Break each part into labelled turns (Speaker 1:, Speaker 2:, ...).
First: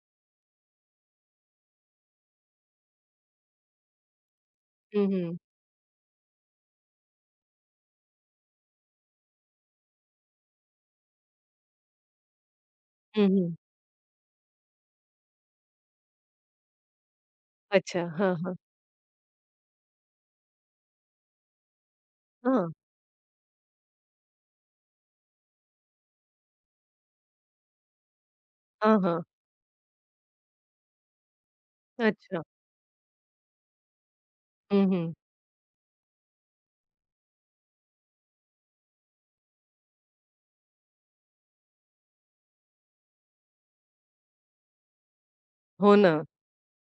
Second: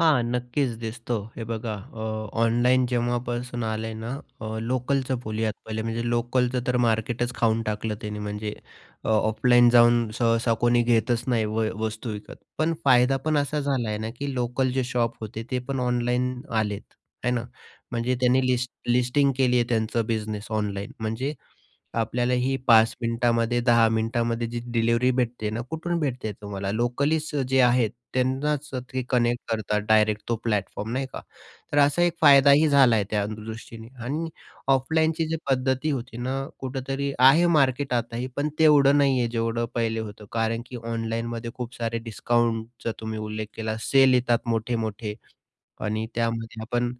Speaker 1: हां, नक्कीच दिसतो. हे बघा अ, ऑनलाईन जेव्हापासून आलंय ना अ,
Speaker 2: हं,
Speaker 1: लोकलचं
Speaker 2: हं.
Speaker 1: बोलूयात पहिले. म्हणजे लोकलचं तर मार्केटच खाऊन टाकलं त्यांनी. म्हणजे अ, ऑफलाईन जाऊन सहसा कोणी घेतच नाही व वस्तू विकत. पण फायदा
Speaker 2: हं,
Speaker 1: पण
Speaker 2: हं.
Speaker 1: असा झाला आहे ना, की लोकल जे शॉप होते ते पण ऑनलाईन आलेत. आहे ना?
Speaker 2: अच्छा,
Speaker 1: म्हणजे
Speaker 2: हां,
Speaker 1: त्यांनी
Speaker 2: हां.
Speaker 1: लिस्ट लिस्टिंग केली आहे त्यांचा बिझनेस ऑनलाईन. म्हणजे आपल्याला ही
Speaker 2: हं.
Speaker 1: 5 मिनिटामध्ये, 10 मिनिटामध्ये जी डिलिव्हरी भेटते ना, कुठून भेटते? तुम्हाला लोकलीच जे आहेत त्यांनाच
Speaker 2: हं,
Speaker 1: ते
Speaker 2: हं.
Speaker 1: कनेक्ट करतात डायरेक्ट तो प्लॅटफॉर्म, नाही का? तर असा एक
Speaker 2: अच्छा.
Speaker 1: फायदाही झाला आहे त्यादृष्टीने आणि
Speaker 2: हं, हं.
Speaker 1: ऑफलाईनची जी पद्धती होती ना, कुठेतरी आहे मार्केट आताही. पण तेवढं नाही आहे जेवढं पहिले होतं. कारण की ऑनलाईनमध्ये खूप सारे डिस्काउंटचा तुम्ही उल्लेख केला, सेल येतात मोठे-मोठे
Speaker 2: हो
Speaker 1: आणि
Speaker 2: ना.
Speaker 1: त्यामध्ये पण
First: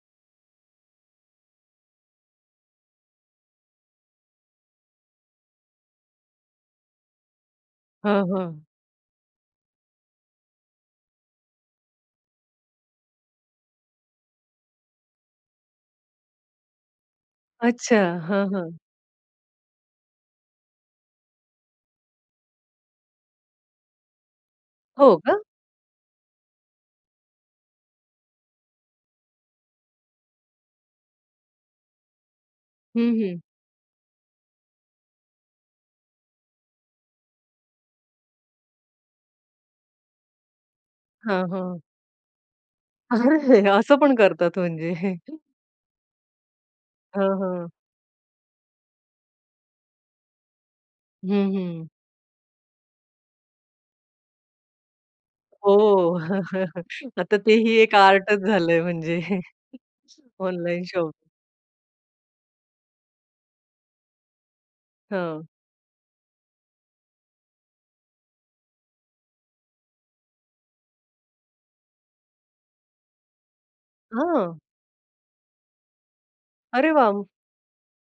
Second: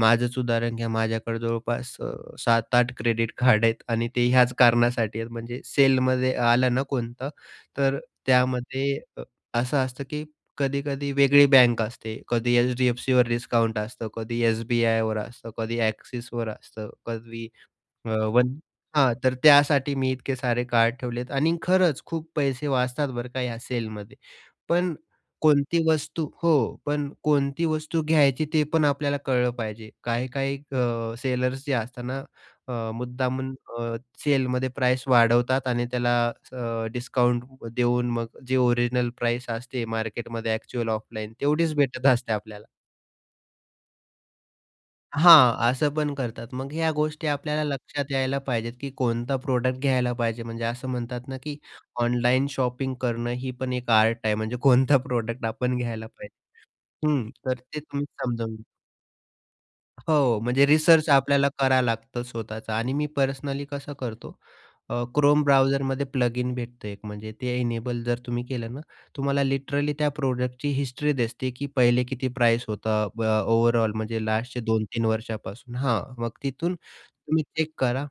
Speaker 1: माझंच उदाहरण घ्या, माझ्याकडे जवळपास अ, 7-8 क्रेडिट कार्ड आहेत आणि ते ह्याच कारणासाठी आहेत. म्हणजे सेलमध्ये आलं ना कोणतं तर
Speaker 2: हं, हं.
Speaker 1: त्यामध्ये अ, असं असतं, की कधी-कधी वेगळी बँक असते. कधी एच-डी-एफ-सीवर डिस्काउंट असतं. कधी एस-बी-आयवर असतं. कधी एक्सिसवर असतं. कधी
Speaker 2: अच्छा,
Speaker 1: अ,
Speaker 2: हां,
Speaker 1: वन
Speaker 2: हां.
Speaker 1: हां. तर त्यासाठी मी इतके सारे कार्ड ठेवले आहेत आणि खरंच खूप पैसे वाचतात बरं का या सेलमध्ये. पण
Speaker 2: हो का?
Speaker 1: कोणती वस्तू हो, पण कोणती वस्तू घ्यायची ते पण आपल्याला कळलं पाहिजे. काही-काही अ, सेलर्स जे असतात ना अ,
Speaker 2: हं, हं.
Speaker 1: मुद्दामून अ, सेलमध्ये प्राईज वाढवतात आणि त्याला अ, डिस्काउंट देऊन मग जे ओरिजिनल प्राईज असते मार्केटमध्ये, एक्चुअल ऑफलाईन,
Speaker 2: हां,
Speaker 1: तेवढीच
Speaker 2: हां.
Speaker 1: भेटत असते आपल्याला.
Speaker 2: अरे! असं पण करतात म्हणजे.
Speaker 1: हां, असं पण करतात. मग ह्या गोष्टी
Speaker 2: हं,
Speaker 1: आपल्याला
Speaker 2: हं.
Speaker 1: लक्षात यायला पाहिजेत, की कोणता प्रॉडक्ट घ्यायला पाहिजे. म्हणजे असं म्हणतात ना,
Speaker 2: हं,
Speaker 1: की
Speaker 2: हं.
Speaker 1: ऑनलाईन शॉपिंग करणं ही पण एक आर्ट आहे. म्हणजे कोणता प्रॉडक्ट
Speaker 2: हो,
Speaker 1: आपण घ्यायला पाहिजे हं,
Speaker 2: आता
Speaker 1: तर
Speaker 2: तेही
Speaker 1: ते
Speaker 2: एक
Speaker 1: तुम्ही
Speaker 2: आर्टच
Speaker 1: समजून घ्या.
Speaker 2: झालंय म्हणजे.
Speaker 1: हो म्हणजे
Speaker 2: ऑनलाईन
Speaker 1: रिसर्च
Speaker 2: शॉपिंग.
Speaker 1: आपल्याला करायला लागतं स्वतःच आणि मी पर्सनली कसं करतो. अ, Chrome
Speaker 2: हं.
Speaker 1: ब्राउझर मध्ये प्लगइन भेटतो एक. म्हणजे ते इनेबल जर तुम्ही केलं ना, तुम्हाला लिटरली त्या प्रॉडक्ट ची हिस्ट्री दिसते, की पहिले किती प्राईज होतं, ब ओव्हरऑल म्हणजे
Speaker 2: हां.
Speaker 1: लास्टचे 2-3 वर्षांपासून. हां, मग तिथून
Speaker 2: अरे वाह!
Speaker 1: तुम्ही चेक करा.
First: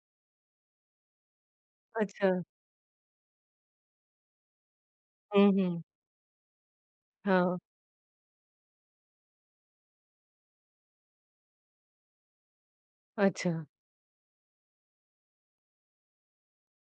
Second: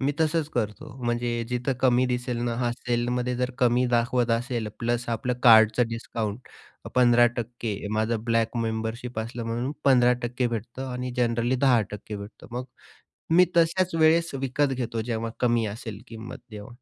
Speaker 1: मी तसंच करतो. म्हणजे जिथं कमी दिसेल
Speaker 2: अच्छा.
Speaker 1: ना, हां, सेलमध्ये जर कमी दाखवत असेल प्लस आपलं
Speaker 2: हं, हं.
Speaker 1: कार्डचं डिस्काउंट पंधरा
Speaker 2: हां.
Speaker 1: टक्के. माझं ब्लॅक मेंबरशिप असलं म्हणून 15% भेटतं आणि जनरली 10% भेटतं. मग मी
Speaker 2: अच्छा.
Speaker 1: तशाच वेळेस विकत घेतो, जेव्हा कमी असेल किंमत तेव्हा.